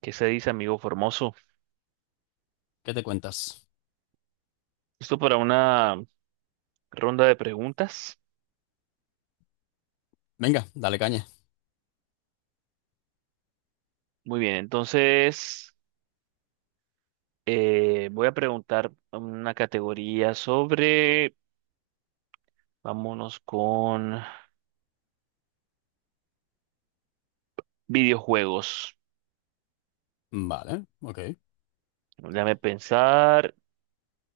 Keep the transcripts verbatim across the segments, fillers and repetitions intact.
¿Qué se dice, amigo Formoso? ¿Qué te cuentas? Esto para una ronda de preguntas. Venga, dale caña. Muy bien, entonces eh, voy a preguntar una categoría sobre, vámonos con videojuegos. Vale, ok, Déjame pensar,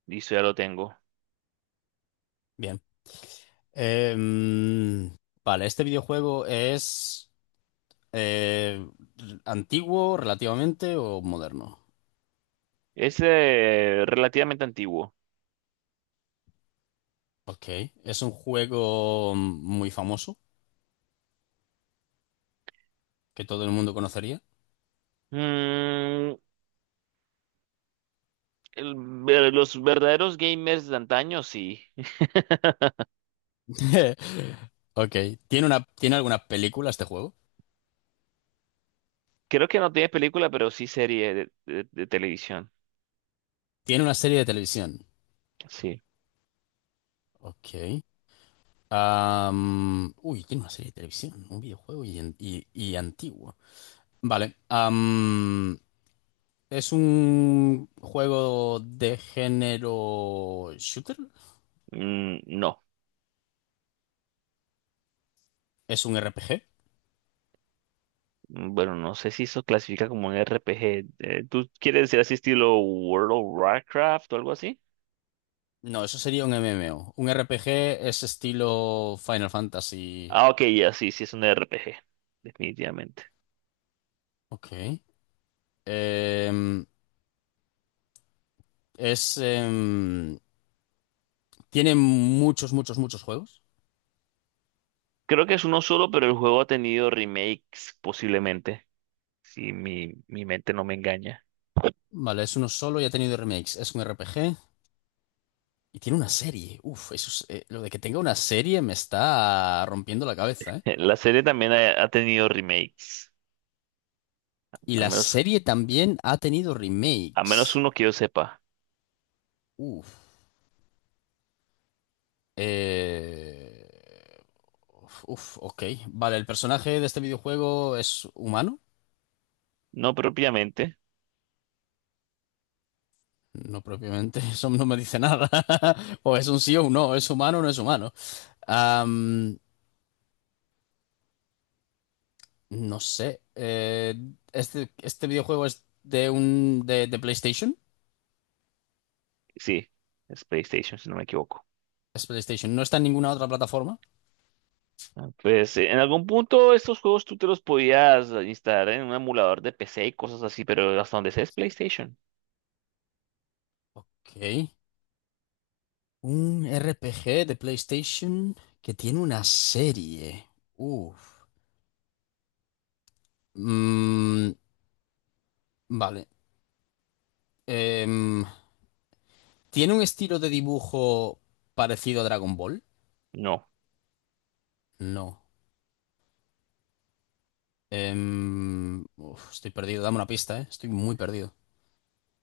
listo, ya lo tengo. bien. Em, vale, ¿este videojuego es eh, antiguo relativamente o moderno? Es eh, relativamente antiguo. Ok, es un juego muy famoso que todo el mundo conocería. Mm, el- ver- los verdaderos gamers de antaño, sí. Ok, ¿tiene una, ¿tiene alguna película este juego? Creo que no tiene película, pero sí serie de, de- de televisión. Tiene una serie de televisión. Sí. Ok. Am, uy, tiene una serie de televisión, un videojuego y, y- y antiguo. Vale. am, Es un juego de género shooter. Mm, no. Es un R P G. Mm, bueno, no sé si eso clasifica como un R P G. Eh, ¿tú quieres decir así estilo World of Warcraft o algo así? No, eso sería un M M O. Un R P G es estilo Final Fantasy. Ah, ok, ya sí, sí es un R P G, definitivamente. Ok. Em, es. em, Tiene muchos, muchos, muchos juegos. Creo que es uno solo, pero el juego ha tenido remakes posiblemente, si mi, mi mente no me engaña. Vale, es uno solo y ha tenido remakes. Es un R P G y tiene una serie. Uf, eso es- eh, lo de que tenga una serie me está rompiendo la cabeza, ¿eh? La serie también ha, ha tenido remakes, Y al la menos, serie también ha tenido al menos remakes. uno que yo sepa. Uf. Eh... Uf, uf, ok. Vale, el personaje de este videojuego es humano. No propiamente, No propiamente, eso no me dice nada. O es un sí o un no, es humano o no es humano. Am, no sé. Eh, este, este videojuego es de un de, de PlayStation. sí, es PlayStation, si no me equivoco. Es PlayStation. No está en ninguna otra plataforma. Ah, pues eh, en algún punto estos juegos tú te los podías instalar en un emulador de P C y cosas así, pero hasta donde sé es PlayStation. Ok. Un R P G de PlayStation que tiene una serie. Uf. Mm, vale. Em, ¿Tiene un estilo de dibujo parecido a Dragon Ball? No. No. Em, uf, estoy perdido, dame una pista, ¿eh? Estoy muy perdido.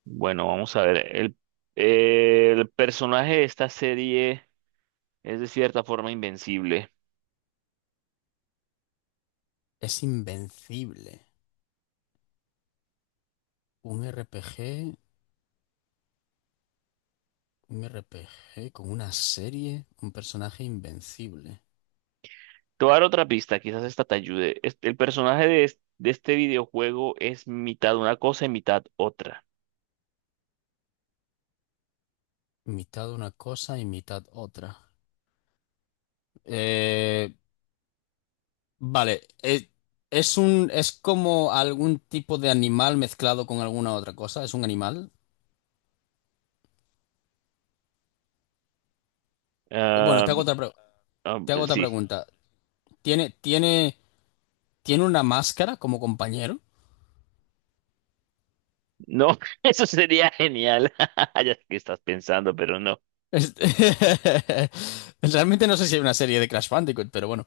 Bueno, vamos a ver. El, eh, el personaje de esta serie es de cierta forma invencible. Es invencible. Un R P G, un R P G con una serie, un personaje invencible. Te voy a dar otra pista, quizás esta te ayude. Es- el personaje de, es- de este videojuego es mitad una cosa y mitad otra. Mitad una cosa y mitad otra. Eh, vale, eh, es un, es como algún tipo de animal mezclado con alguna otra cosa. ¿Es un animal? Bueno, Ah, te hago otra, pre- ah, te hago pues otra sí. pregunta. ¿Tiene, tiene ¿Tiene una máscara como compañero? No, eso sería genial. Ya sé que estás pensando, pero no. Este- realmente no sé si hay una serie de Crash Bandicoot, pero bueno.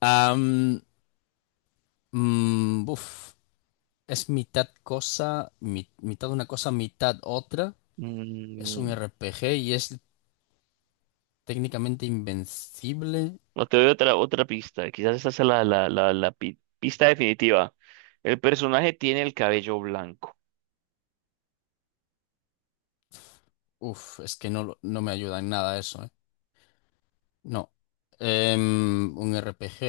Am, mm, uf, es mitad cosa, mi- mitad una cosa, mitad otra. Es un Mm, R P G y es técnicamente invencible. No te doy otra, otra pista. Quizás esa sea la, la, la, la pi- pista definitiva. El personaje tiene el cabello blanco. Uf, es que no, lo- no me ayuda en nada eso, eh. No. Em, un R P G,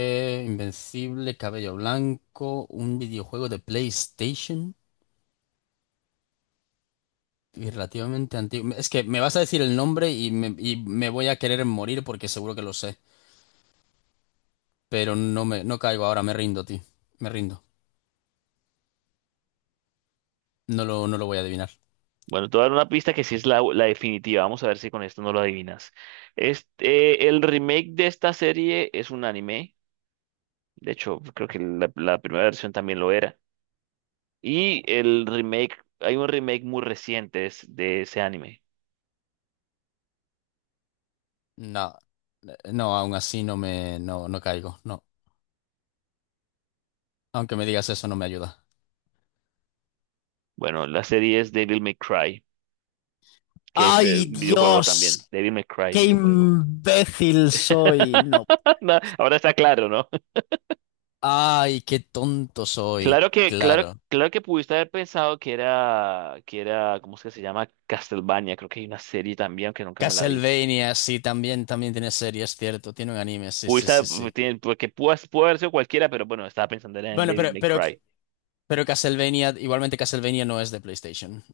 invencible, cabello blanco, un videojuego de PlayStation. Y relativamente antiguo. Es que me vas a decir el nombre y me, y me voy a querer morir porque seguro que lo sé. Pero no me, no caigo ahora, me rindo, tío. Me rindo. No lo, no lo voy a adivinar. Bueno, te voy a dar una pista que sí es la, la definitiva. Vamos a ver si con esto no lo adivinas. Este, el remake de esta serie es un anime. De hecho, creo que la, la primera versión también lo era. Y el remake, hay un remake muy reciente es- de ese anime. No, eh, no, aún así no me, no, no caigo. No. Aunque me digas eso, no me ayuda. Bueno, la serie es Devil May Cry, que es eh, ¡Ay, un videojuego también. Dios! Devil May Cry, ¡Qué videojuego. imbécil soy! No. No, ahora está claro, ¿no? Ay, qué tonto soy. Claro que, claro, Claro. claro que pudiste haber pensado que era, que era, ¿cómo es que se llama? Castlevania, creo que hay una serie también, aunque nunca me la vi. Castlevania, sí, también, también tiene series, cierto. Tiene un anime, sí, sí, Pudiste, sí, haber- pu- sí. tiene- Porque pudo, pudo haber sido cualquiera, pero bueno, estaba pensando era en Bueno, David pero, May pero Cry. Pero Castlevania, igualmente Castlevania no es de PlayStation,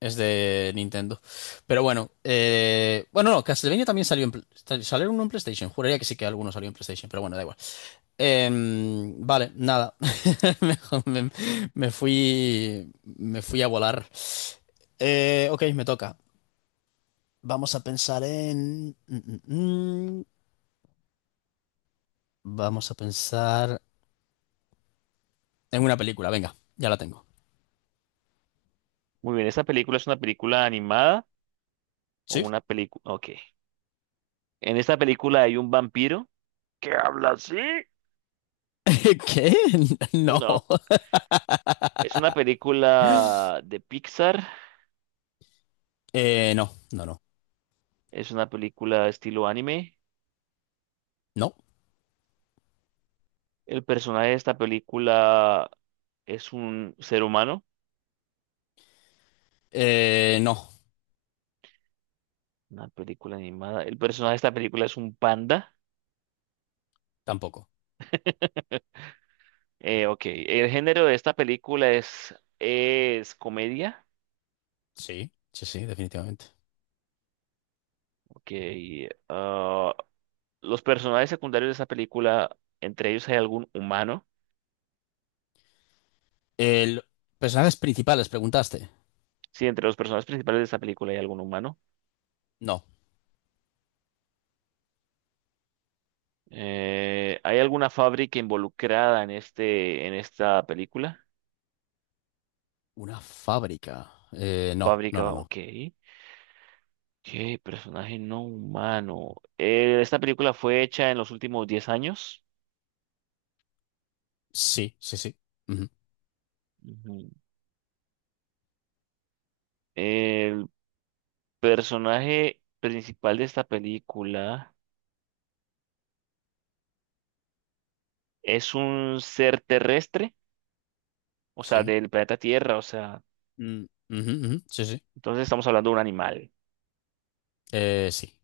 es de Nintendo. Pero bueno, eh, bueno, no, Castlevania también salió en, pl- salió uno en PlayStation. Juraría que sí que alguno salió en PlayStation, pero bueno, da igual. Em, vale, nada. Me, me- Me fui, me fui a volar. Eh, ok, me toca. Vamos a pensar en... mm, mm, mm. Vamos a pensar en una película, venga, ya la tengo. Muy bien, ¿esta película es una película animada o ¿Sí? una película? Ok. En esta película hay un vampiro que habla así. ¿Qué? No. No. Es una película de Pixar. Eh, no, no, no. Es una película estilo anime. No. El personaje de esta película es un ser humano. Eh, no, Una película animada. El personaje de esta película es un panda. tampoco. Eh, ok. El género de esta película es, es comedia. Sí, sí, sí, definitivamente. Ok. Ah, los personajes secundarios de esta película, entre ellos hay algún humano. El, Personajes principales, preguntaste. Sí, entre los personajes principales de esta película hay algún humano. No. Eh, ¿hay alguna fábrica involucrada en este, en esta película? Una fábrica. Eh, no, no, no, Fábrica, no. ok. ¿Qué personaje no humano? Eh, esta película fue hecha en los últimos diez años. Sí, sí, sí. Ujú, Ujú. El personaje principal de esta película es un ser terrestre, o sea, sí. del planeta Tierra, o sea, Mm, ujú, ujú, sí, sí. entonces estamos hablando de un animal. Eh, sí.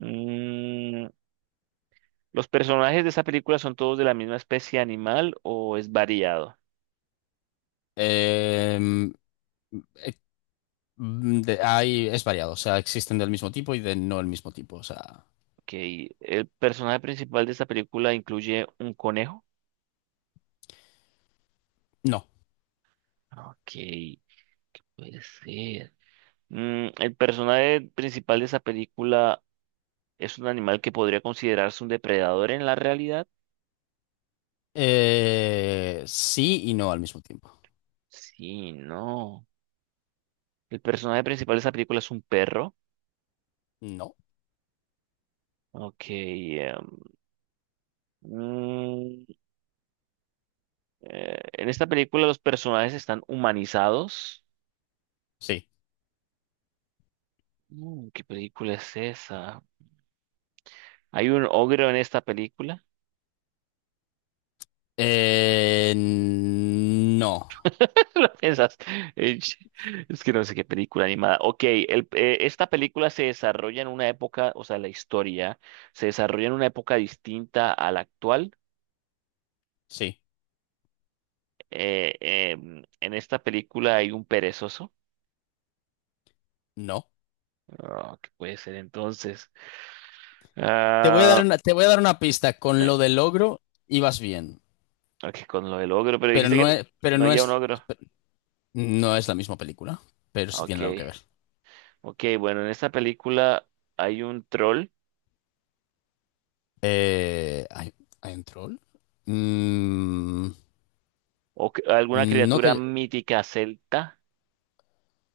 Mm, ¿los personajes de esta película son todos de la misma especie animal o es variado? Em, eh, mm, de- Hay, es variado. O sea, existen del mismo tipo y de no el mismo tipo. O sea, Ok, el personaje principal de esta película incluye un conejo. no. Ok, puede ser. Mm, el personaje principal de esa película es un animal que podría considerarse un depredador en la realidad. Eh, sí y no al mismo tiempo. Sí, no. El personaje principal de esta película es un perro. No. Ok. em, mm, eh, en esta película los personajes están humanizados. Sí. Mm, ¿qué película es esa? ¿Hay un ogro en esta película? Eh, no. ¿Lo piensas? Eh, Es que no sé qué película animada. Ok, el- eh, esta película se desarrolla en una época, o sea, la historia se desarrolla en una época distinta a la actual. Sí. Eh, em, en esta película hay un perezoso. No. Ah, ¿qué puede ser entonces? Te voy a Ah, dar una, Te voy a dar una pista. Con no, lo del ogro ibas bien, ok, con lo del ogro, pero pero dijiste no que es, pero no no había un es, ogro. no es la misma película, pero Ah, sí ok, tiene algo que ver. ok, bueno, en esta película hay un troll Eh, ¿hay, ¿Hay un troll? Mm, o c- alguna no criatura que mítica celta.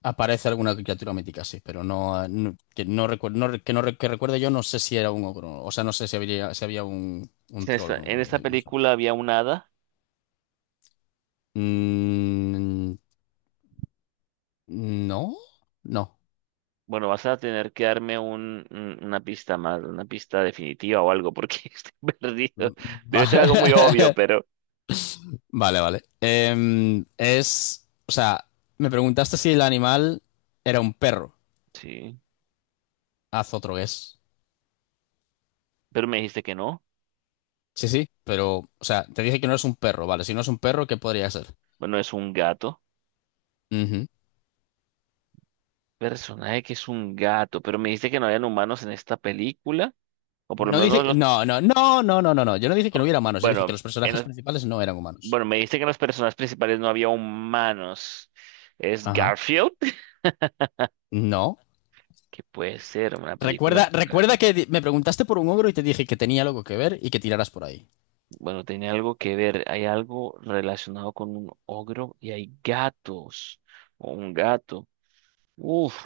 aparece alguna criatura mítica, sí, pero no, no- que no recuerdo, no, re- que no re- que recuerde yo, no sé si era un ogro, o sea, no sé si habría, si había un, un En troll esta, o En algo esta así, no sé. película había un hada. Mm, no, no. Bueno, vas a tener que darme un, un- una pista más, una pista definitiva o algo, porque estoy perdido. Debe ser algo muy obvio, Va- pero vale, vale. Em, es, o sea, me preguntaste si el animal era un perro. sí. Haz otro guess. Pero me dijiste que no. Sí, sí, pero, o sea, te dije que no es un perro, vale. Si no es un perro, ¿qué podría ser? Bueno, es un gato. Ujú. Personaje que es un gato, pero me dijiste que no habían humanos en esta película. O por lo No menos no dije, los… No, no, no, no, no, no, no. Yo no dije que no hubiera humanos. Yo dije que Bueno, los en personajes los- principales no eran humanos. bueno, me dice que en los personajes principales no había humanos. ¿Es Ajá. Garfield? No. que puede ser? Una película Recuerda, con Recuerda gatos. que di- me preguntaste por un ogro y te dije que tenía algo que ver y que tiraras por ahí. Bueno, tenía algo que ver. Hay algo relacionado con un ogro y hay gatos. O un gato. Uf.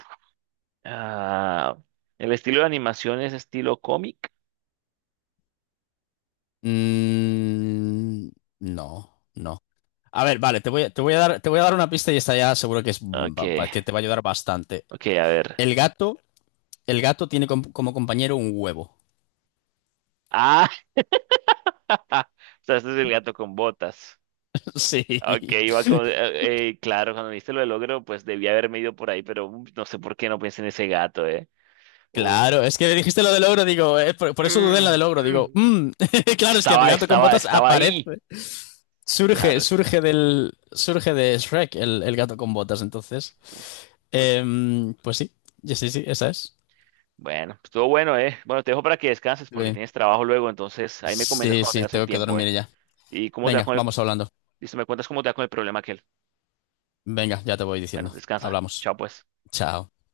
Ah, el estilo de animación es estilo cómic. Mm, no, no. A ver, vale, te voy, a- te voy a dar, te voy a dar una pista y esta ya seguro que es Ok, va- va- que te va a ayudar bastante. ok, a ver. El gato, el gato tiene com- como compañero un huevo. Ah, o sea, este es el gato con botas. Ok, Sí, iba con, eh, eh, claro, cuando me diste lo del logro, pues debía haberme ido por ahí, pero uh, no sé por qué no pensé en ese gato, ¿eh? Uh, claro, es que dijiste lo del ogro, digo, eh, por, por eso dudé en la mm, del ogro, digo, mm. mm, claro, es que el Estaba, gato con estaba, botas Estaba aparece, ahí. surge, Claro surge está. del, surge de Shrek el, el gato con botas, entonces, Uf, ok. Em, pues sí, sí, sí, sí, esa es. Bueno, estuvo bueno, ¿eh? Bueno, te dejo para que descanses porque Bien. tienes trabajo luego, entonces ahí me comentas Sí, cuando sí, tengas el tengo que tiempo, ¿eh? dormir ya. Y cómo te va Venga, con el, vamos hablando. listo, me cuentas cómo te va con el problema aquel. Venga, ya te voy Bueno, diciendo. descansa. Hablamos. Chao, pues. Chao.